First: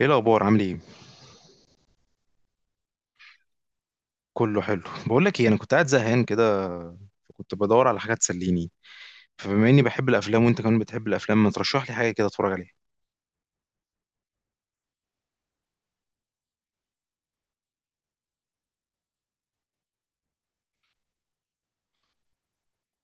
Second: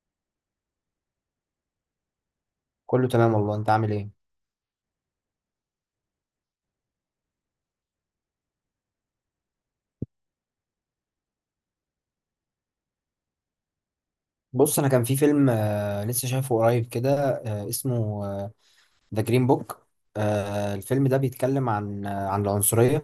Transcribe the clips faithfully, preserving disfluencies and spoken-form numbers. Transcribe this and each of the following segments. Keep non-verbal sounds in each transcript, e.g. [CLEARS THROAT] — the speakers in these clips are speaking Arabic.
ايه الاخبار؟ عامل ايه؟ كله تمام والله، انت عامل ايه؟ كله حلو. بقول لك ايه، انا كنت قاعد زهقان كده. كنت بدور على حاجه تسليني. فبما اني بحب الافلام وانت كمان بتحب الافلام، ما ترشح لي حاجه كده اتفرج عليها؟ بص، انا كان في فيلم آه لسه شايفه قريب كده. آه اسمه ذا جرين بوك. آه The Green Book. آه، الفيلم ده بيتكلم عن آه عن العنصرية.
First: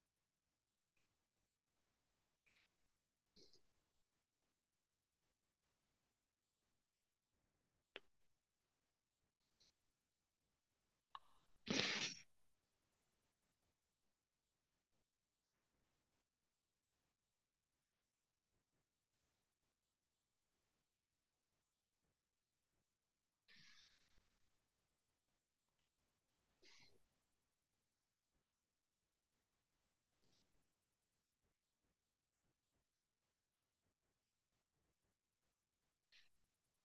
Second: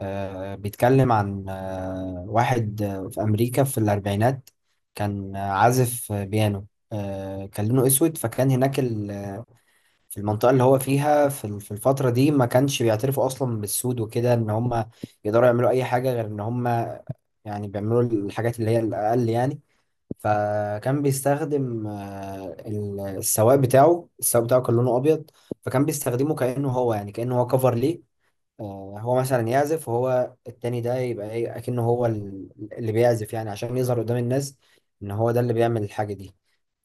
آه بيتكلم عن آه واحد آه في امريكا في الاربعينات. كان آه، عازف آه، بيانو. آه كان لونه اسود، فكان هناك ال- في المنطقة اللي هو فيها، في ال- في الفترة دي ما كانش بيعترفوا اصلا بالسود وكده، ان هم يقدروا يعملوا اي حاجة غير ان هم يعني بيعملوا الحاجات اللي هي الاقل يعني. فكان بيستخدم آه، ال- السواق بتاعه السواق بتاعه كان لونه ابيض، فكان بيستخدمه كانه هو، يعني كانه هو كفر ليه. آه، هو مثلا يعزف، وهو التاني ده يبقى ايه اكنه هو ال- اللي بيعزف، يعني عشان يظهر قدام الناس ان هو ده اللي بيعمل الحاجه دي.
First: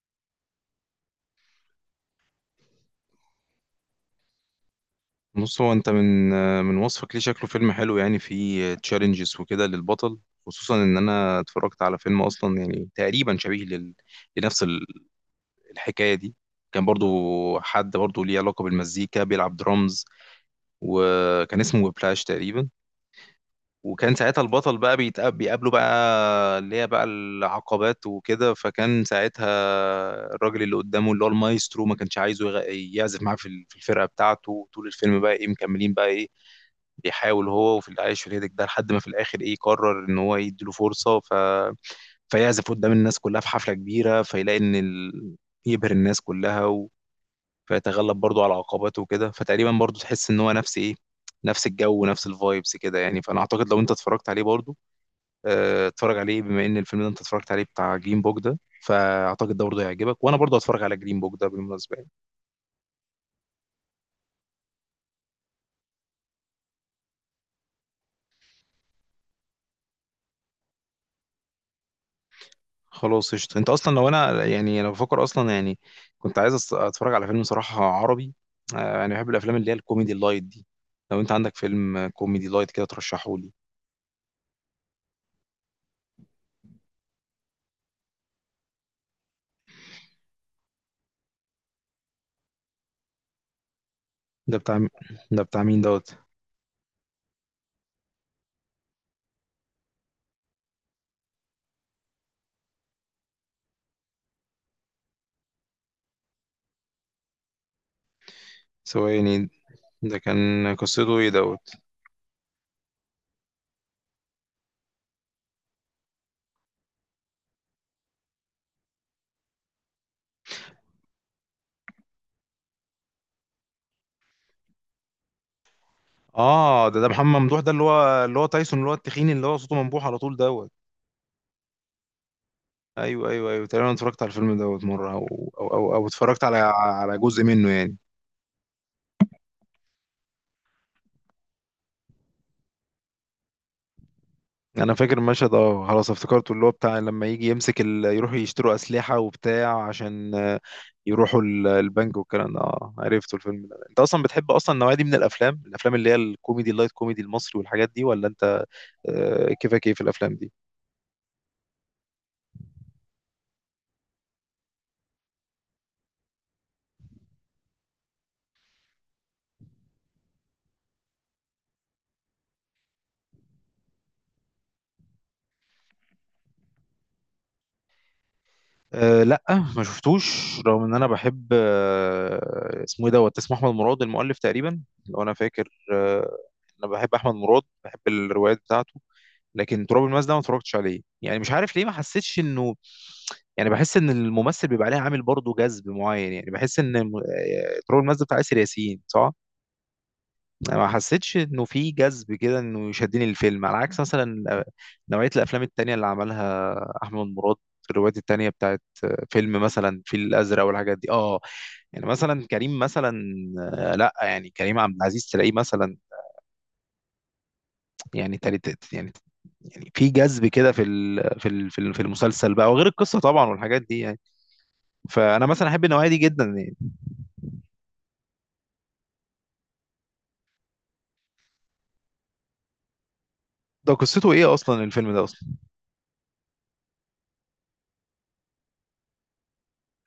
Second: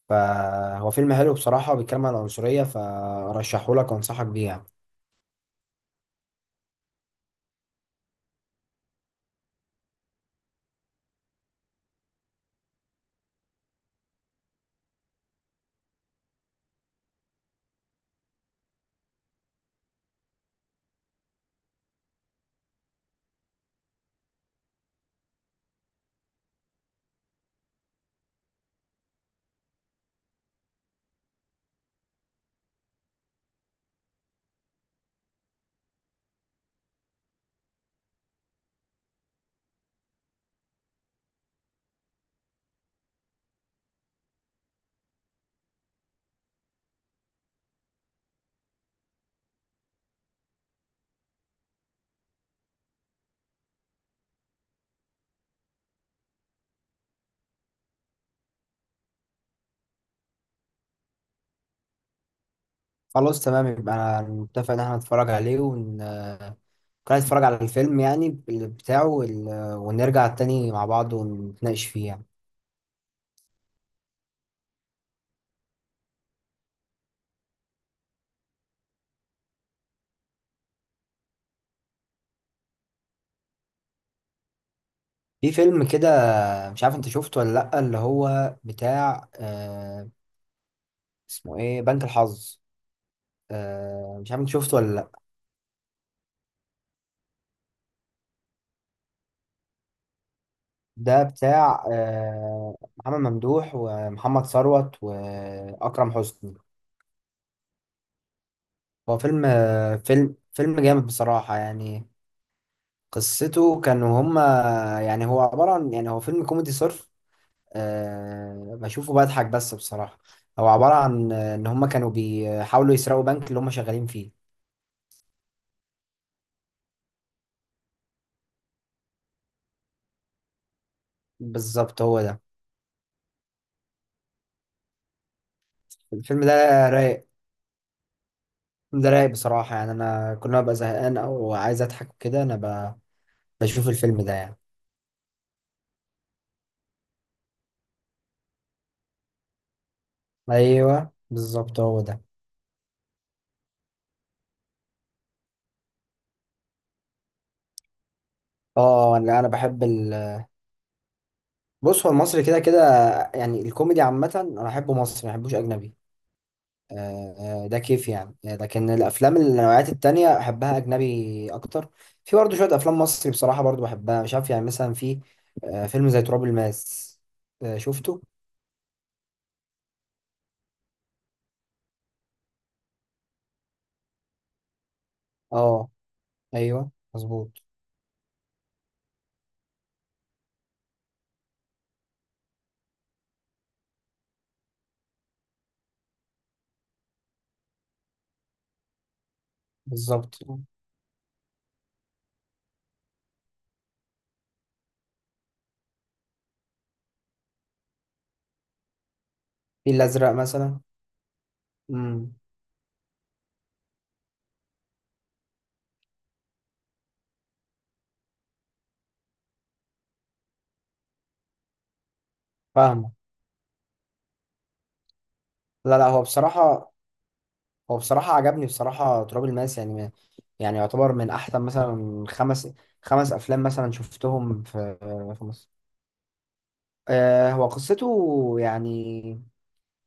فهو فيلم حلو بصراحه، بيتكلم عن العنصريه، فرشحه لك وانصحك بيه يعني. بص، هو انت من من وصفك ليه شكله فيلم حلو، يعني فيه تشالنجز وكده للبطل. خصوصا ان انا اتفرجت على فيلم اصلا، يعني تقريبا شبيه لل... لنفس ال- الحكايه دي. كان برضو حد برضو ليه علاقه بالمزيكا، بيلعب درامز، وكان اسمه بلاش تقريبا. وكان ساعتها البطل بقى بيتقاب بيقابله، بقى اللي هي بقى العقبات وكده. فكان ساعتها الراجل اللي قدامه اللي هو المايسترو ما كانش عايزه يغ- يعزف معاه في ال- في الفرقة بتاعته طول الفيلم. بقى ايه، مكملين بقى ايه، بيحاول هو وفي العيش في الهيدك ده لحد ما في الاخر ايه قرر ان هو يديله فرصة، ف... فيعزف قدام الناس كلها في حفلة كبيرة، فيلاقي ان ال... يبهر الناس كلها، و... فيتغلب برضه على عقباته وكده. فتقريبا برضه تحس ان هو نفس ايه، نفس الجو ونفس الفايبس كده يعني. فانا اعتقد لو انت اتفرجت عليه برضه، آه، اتفرج عليه. بما ان الفيلم ده انت اتفرجت عليه بتاع جرين بوك ده، فاعتقد ده برضه هيعجبك، وانا برضه هتفرج على جرين بوك ده بالمناسبه يعني. خلاص تمام. يبقى انا متفق ان احنا نتفرج عليه، ون كنا نتفرج على الفيلم يعني بال- بتاعه، وال- ونرجع تاني مع بعض ونتناقش فيه يعني. خلاص قشطه. انت اصلا لو انا، يعني انا بفكر اصلا، يعني كنت عايز أس- اتفرج على فيلم صراحه عربي. آه، انا بحب الافلام اللي هي الكوميدي اللايت دي. لو انت عندك فيلم آه، كوميدي لايت كده ترشحه لي. في فيلم كده، مش عارف انت شفته ولا لأ، اللي هو بتاع آه اسمه ايه، بنك الحظ. آه مش عارف انت ده شفته بتاع م- ولا لأ. ده بتاع مين دوت؟ ده بتاع آه محمد ممدوح ومحمد ثروت وأكرم حسني. هو فيلم ثواني. آه ده فيلم كان فيلم جامد قصته ايه بصراحة دوت؟ يعني. قصته كانوا هما، يعني هو عبارة عن، يعني هو فيلم كوميدي صرف. أه بشوفه بضحك بس بصراحة. هو عبارة عن آه، إن هما كانوا بيحاولوا يسرقوا بنك اللي هما شغالين فيه. اه، ده ده محمد ممدوح، ده اللي هو اللي هو تايسون، اللي هو التخين، اللي هو صوته منبوح على طول دوت. بالظبط هو ده. ايوه، ايوه، ايوه، تقريبا أنا اتفرجت على الفيلم دوت مره، او او او, أو الفيلم اتفرجت على ده على رايق. جزء منه يعني. الفيلم ده رايق بصراحة يعني. أنا كل ما ببقى زهقان أو عايز أضحك وكده، أنا ب... بشوف الفيلم ده يعني. انا فاكر المشهد، اه خلاص افتكرته، اللي هو بتاع لما يجي يمسك ال... يروحوا يشتروا اسلحه وبتاع عشان، آه، أيوه، يروحوا ال- بالظبط هو البنك ده. والكلام ده. اه، عرفته الفيلم ده. انت اصلا بتحب اصلا النوعيه دي من الافلام الافلام اللي هي الكوميدي اللايت، كوميدي المصري والحاجات دي، ولا انت اه، لا، أنا آه، بحب كيفك ايه في ال... الافلام دي؟ بص، هو المصري كده كده. يعني الكوميدي عامة أنا أحبه مصري، ما أحبوش أجنبي. آه، ده كيف يعني. آه، لكن الافلام النوعيات التانية احبها اجنبي اكتر. في برضه شويه افلام مصري بصراحه برضه بحبها، مش عارف. يعني مثلا في آه، فيلم زي تراب الماس. آه، شفته؟ أه لا، ما شفتوش، رغم ان انا بحب. أه اسمه ايه دوت، اسمه احمد مراد المؤلف تقريبا لو انا فاكر، اه، أه انا ايوه، بحب احمد مراد، مظبوط. بحب الروايات بتاعته. لكن تراب الماس ده ما اتفرجتش عليه، يعني مش عارف ليه، ما حسيتش انه، يعني بحس ان الممثل بيبقى عليه عامل برضه جذب معين. يعني بحس ان الم- آه، تراب الماس ده بتاع ياسر ياسين، صح؟ بالظبط. انا ما حسيتش انه في جذب كده انه يشدني الفيلم، على عكس مثلا نوعيه الافلام التانية اللي عملها احمد مراد، الروايات التانية بتاعت فيلم مثلا في الفيل الازرق الازرق مثلا. والحاجات دي، اه. يعني امم. مثلا كريم مثلا، آه، لا، يعني كريم عبد العزيز تلاقيه مثلا يعني تالت يعني. يعني في جذب كده في ال- في ال- في ال- في المسلسل بقى، وغير فاهمه. القصه طبعا والحاجات دي يعني. فانا مثلا احب لا، لا، النوعيه دي هو جدا يعني. بصراحه هو بصراحه عجبني بصراحه تراب الماس يعني، ما- يعني يعتبر من احسن مثلا خمس خمس افلام مثلا ده قصته ايه شفتهم اصلا في الفيلم ده في اصلا؟ مصر. آه، هو قصته يعني،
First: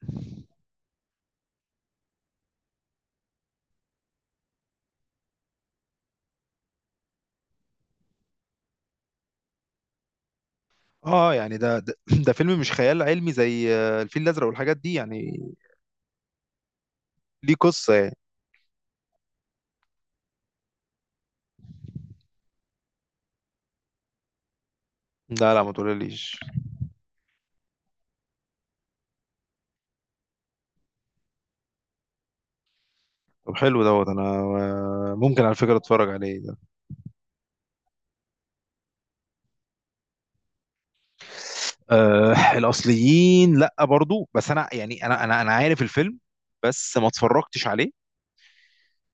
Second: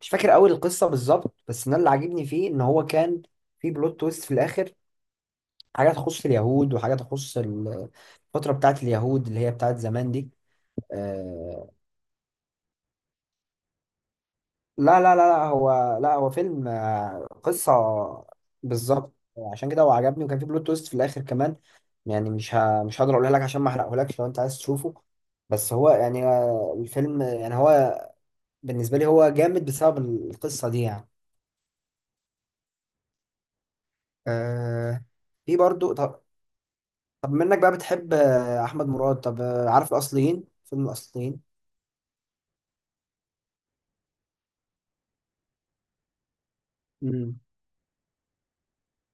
مش فاكر قوي القصه بالظبط، بس انا اللي عاجبني فيه ان هو كان في بلوت تويست في الاخر. حاجه تخص اليهود، وحاجه تخص ال- الفتره بتاعت اليهود اللي هي بتاعت زمان دي. اه، يعني آه. ده ده, [CLEARS THROAT] ده فيلم مش خيال علمي زي آه، الفيل الازرق والحاجات دي لا، لا، لا، يعني؟ لا، هو لا هو فيلم آه ليه قصه. قصة يعني؟ بالظبط. عشان كده هو عجبني، وكان في بلوت تويست في الاخر كمان. يعني مش ه... مش هقدر اقولها لك، عشان ما احرقهولكش لو انت عايز تشوفه. لا، لا، ما بس هو يعني تقوليليش. آه، الفيلم يعني هو، بالنسبه لي هو جامد بسبب القصه دي يعني. طب حلو دوت. انا آه آه، ممكن على في فكرة برضو اتفرج طب عليه ده. طب منك بقى بتحب آه، احمد مراد، طب آه، عارف الاصليين، فيلم الاصليين؟ أه، الاصليين، لا برضو، بس انا، يعني انا انا انا عارف الفيلم، بس ما امم. اتفرجتش عليه.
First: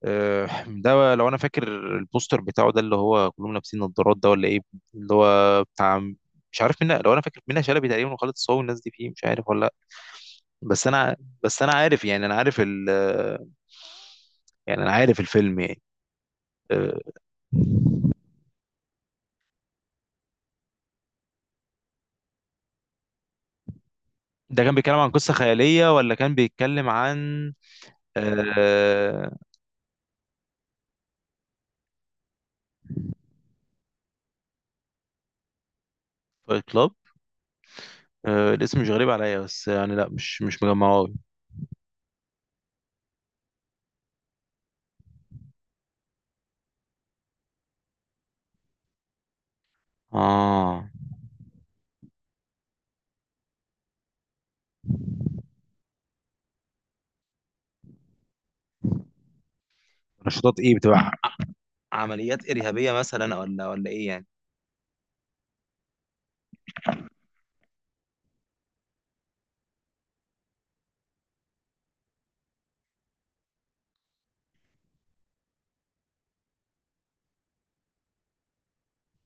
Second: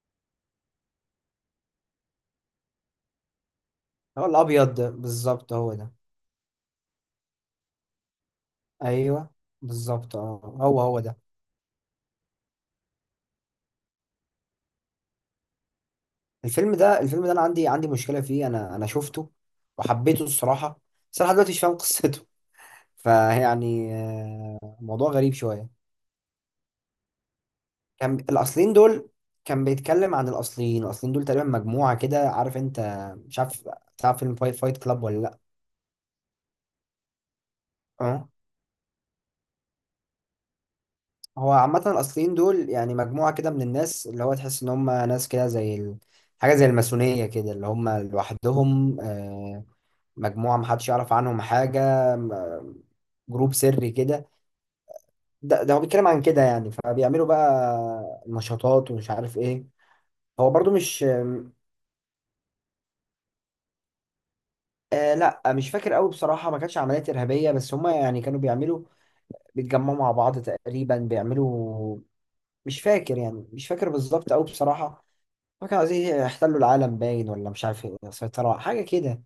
أه، ده لو انا فاكر البوستر بتاعه ده اللي هو كلهم لابسين نظارات هو ده، ولا ايه؟ الابيض ده، اللي بالظبط هو هو ده. بتاع، مش عارف منها، لو انا فاكر منها شلبي تقريبا، وخالد الصاوي والناس دي فيه، مش ايوه، عارف ولا لا. بالظبط. اه، هو بس هو انا ده. بس انا عارف، يعني انا عارف ال يعني انا عارف الفيلم يعني. الفيلم ده الفيلم ده انا عندي عندي أه، مشكله فيه. انا انا شفته وحبيته الصراحه. بس انا لحد دلوقتي مش فاهم قصته. [LAUGHS] فيعني ده كان آه، بيتكلم عن موضوع قصة غريب شويه. خيالية ولا كان بيتكلم عن كان الاصليين دول آه... كان بيتكلم عن الاصليين الاصليين دول تقريبا مجموعه كده عارف انت. مش عارف. تعرف فيلم فايت فايت كلاب ولا لا؟ فايت كلاب؟ أه؟ آه... الاسم مش غريب عليا، بس يعني لا، مش مش مجمعه أوي. هو عامة الأصليين دول، يعني مجموعة كده من الناس، اللي هو تحس إن هم ناس كده زي ال... حاجة زي الماسونية كده، اللي هم لوحدهم، آه، مجموعة اه، محدش يعرف عنهم حاجة، م- جروب سري كده. ده, ده هو بيتكلم عن كده يعني، فبيعملوا بقى نشاطات ومش عارف إيه. هو نشاطات برضو ايه مش. بتبقى، عمليات إرهابية مثلا، ولا ولا ايه يعني؟ آه، لا، مش فاكر قوي بصراحة. ما كانتش عمليات إرهابية، بس هم يعني كانوا بيعملوا، بيتجمعوا مع بعض تقريبا، بيعملوا. مش فاكر يعني مش فاكر بالظبط قوي بصراحة. ما كانوا عايزين يحتلوا العالم باين، ولا مش عارف إيه، سيطرة حاجة كده.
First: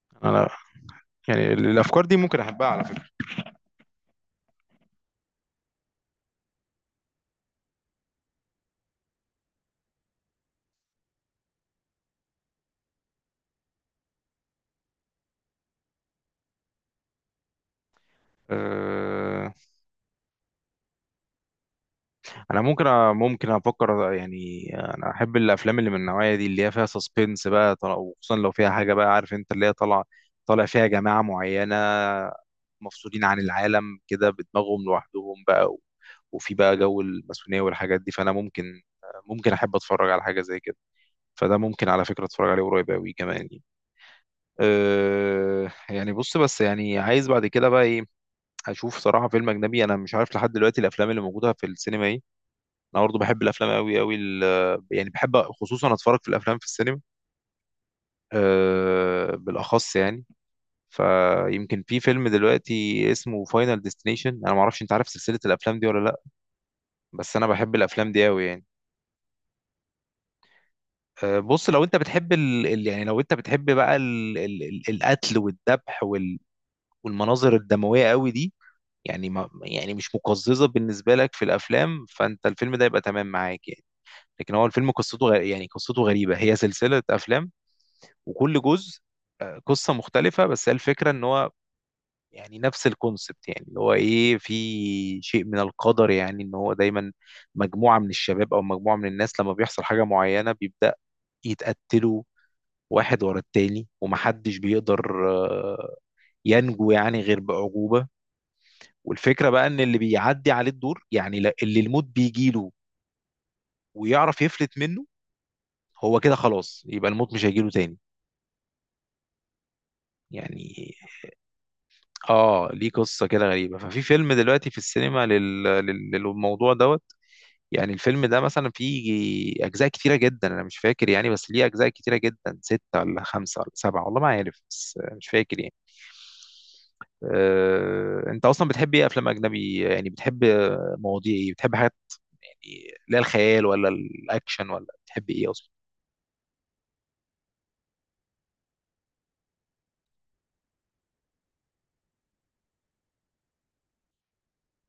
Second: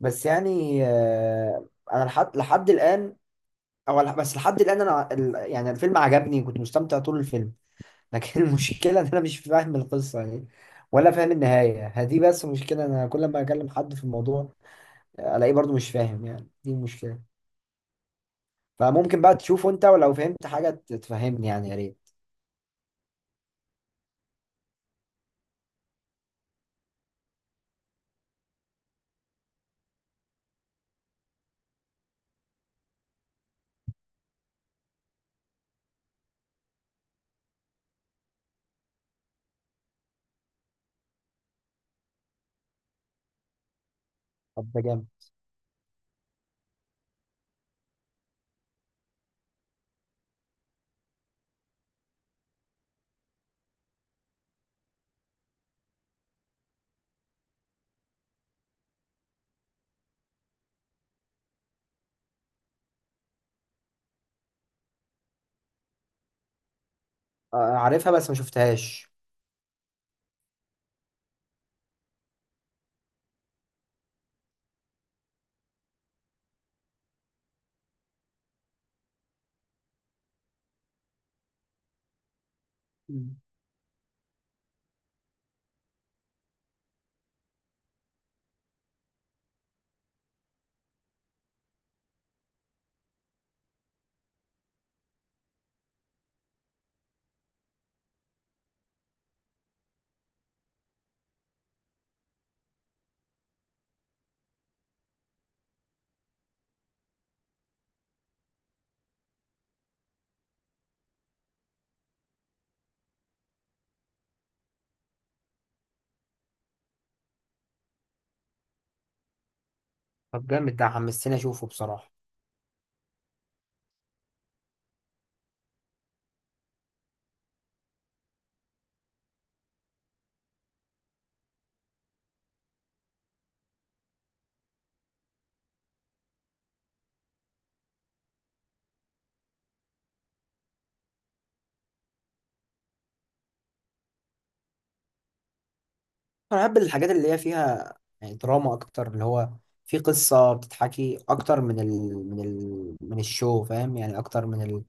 بس انا، يعني يعني آه، أنا الافكار دي لحد ممكن احبها لحد على فكرة. الآن، أو لح- بس لحد الآن، أنا ال- يعني الفيلم عجبني، كنت مستمتع طول الفيلم، لكن [LAUGHS] المشكلة إن أنا مش فاهم القصة يعني، ولا فاهم النهاية. هدي بس مشكلة. أنا كل ما أكلم حد في الموضوع، آه، ألاقيه برضو مش فاهم يعني، دي المشكلة. فممكن بقى آه... تشوفه أنت، ولو فهمت حاجة ت- تفهمني يعني، يا ريت. انا ممكن ممكن افكر يعني. انا احب الافلام اللي من النوعيه دي، اللي هي فيها سسبنس بقى، طل- وخصوصا لو فيها حاجه بقى، عارف انت اللي هي طالع طالع فيها جماعه معينه مفصولين عن العالم كده بدماغهم لوحدهم بقى، و- وفي بقى جو الماسونيه والحاجات دي. فانا ممكن ممكن احب اتفرج على حاجه زي كده. فده ممكن على فكره اتفرج عليه قريب قوي كمان يعني. طب ده جامد. أه، يعني بص، بس يعني عايز بعد كده بقى ايه اشوف صراحه فيلم اجنبي. انا مش عارف لحد دلوقتي الافلام اللي موجوده في السينما ايه. انا برضه بحب الافلام قوي قوي، يعني بحب خصوصا اتفرج في الافلام في السينما، أه بالاخص يعني. فيمكن في فيلم دلوقتي اسمه فاينل ديستنيشن. انا ما اعرفش انت عارف سلسله الافلام دي ولا لا، بس انا آه، بحب الافلام عارفها دي بس ما قوي يعني. شفتهاش. أه بص، لو انت بتحب ال... ال- يعني لو انت بتحب بقى ال... ال... ال- القتل والذبح وال... والمناظر الدمويه قوي دي، يعني ما يعني مش مقززه بالنسبه لك في الافلام، فانت الفيلم ده يبقى تمام مم. معاك يعني. لكن هو الفيلم قصته غ... يعني قصته غريبه. هي سلسله افلام وكل جزء آه، قصة مختلفة، بس هي الفكرة ان هو يعني نفس الكونسبت، يعني اللي هو ايه، في شيء من القدر يعني، ان هو دايما مجموعة من الشباب او مجموعة من الناس لما بيحصل حاجة معينة، بيبدأ يتقتلوا واحد ورا التاني، ومحدش بيقدر آه، ينجو، يعني غير بعجوبة. والفكرة بقى ان اللي بيعدي عليه الدور، يعني لا- اللي الموت بيجيله ويعرف يفلت منه هو كده خلاص، يبقى الموت مش هيجيله تاني طب يعني. جامد، ده حمستني أشوفه بصراحة. اه، ليه قصه كده غريبه. ففي فيلم دلوقتي في السينما لل... لل... للموضوع دوت. يعني الفيلم ده مثلا فيه اجزاء كتيره جدا، انا مش فاكر يعني، بس ليه اجزاء كتيره جدا، سته ولا خمسه ولا سبعه، والله ما عارف بس مش فاكر يعني. آه، انت اصلا بتحب ايه، افلام اجنبي يعني؟ بتحب مواضيع ايه، بتحب حاجات يعني لا الخيال ولا الاكشن، ولا بتحب ايه اصلا؟ انا بحب الحاجات اللي هي فيها، يعني دراما اكتر، اللي هو في قصه بتتحكي اكتر من ال من ال من الشو، فاهم يعني، اكتر من ال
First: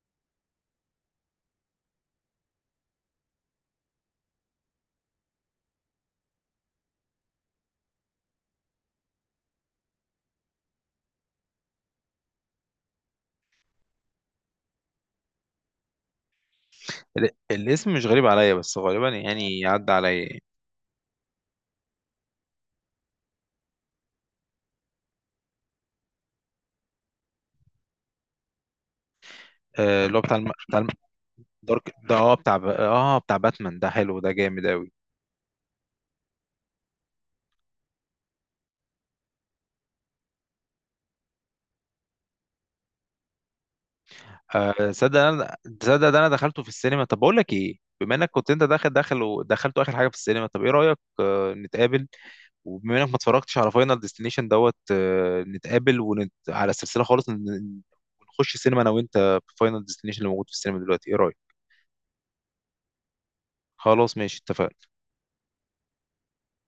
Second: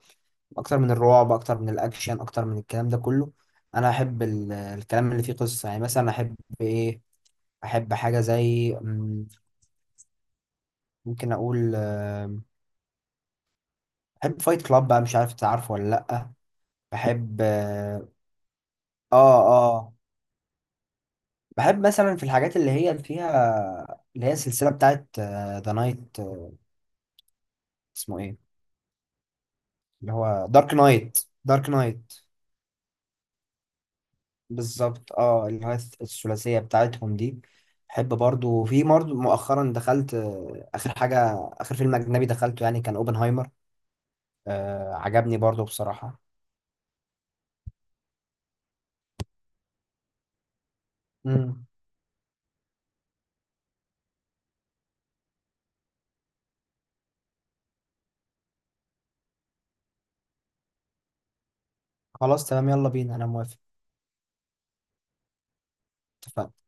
اكتر من الرعب، اكتر من الاكشن، اكتر من الكلام ده كله. انا احب ال- الكلام اللي فيه قصه يعني. مثلا احب ايه احب حاجه زي مم، ممكن اقول آم، بحب فايت كلاب بقى، مش عارف انت عارفه ولا لا؟ ال- بحب الاسم مش اه. غريب عليا، بس غالبا يعني عدى اه عليا. بحب مثلا في الحاجات اللي هي اللي فيها اللي هي السلسله بتاعت ذا نايت، اسمه ايه، آه، اللي اللي هو بتاع هو الم... دارك بتاع نايت. دارك دارك، نايت. ده اه بتاع ب... اه بتاع باتمان ده، حلو، ده جامد قوي. بالظبط. اه، اللي هو الثلاثية بتاعتهم دي. بحب برضو. في برضو مؤخرا، دخلت آه، آخر حاجة. آخر فيلم أجنبي دخلته يعني كان أوبنهايمر. آه آه صدق عجبني انا، برضو صدق ده بصراحة. انا دخلته في السينما. طب بقول لك ايه، بما انك كنت انت داخل داخل ودخلته اخر حاجه في السينما، طب ايه رايك، آه مم. نتقابل، وبما انك ما اتفرجتش على فاينل ديستنيشن دوت، آه نتقابل، ونت... على السلسله خالص، ن- ونخش السينما انا وانت في فاينل ديستنيشن اللي موجود في السينما دلوقتي، ايه رايك؟ خلاص تمام، يلا بينا، أنا موافق. خلاص ماشي اتفقنا. اتفقنا.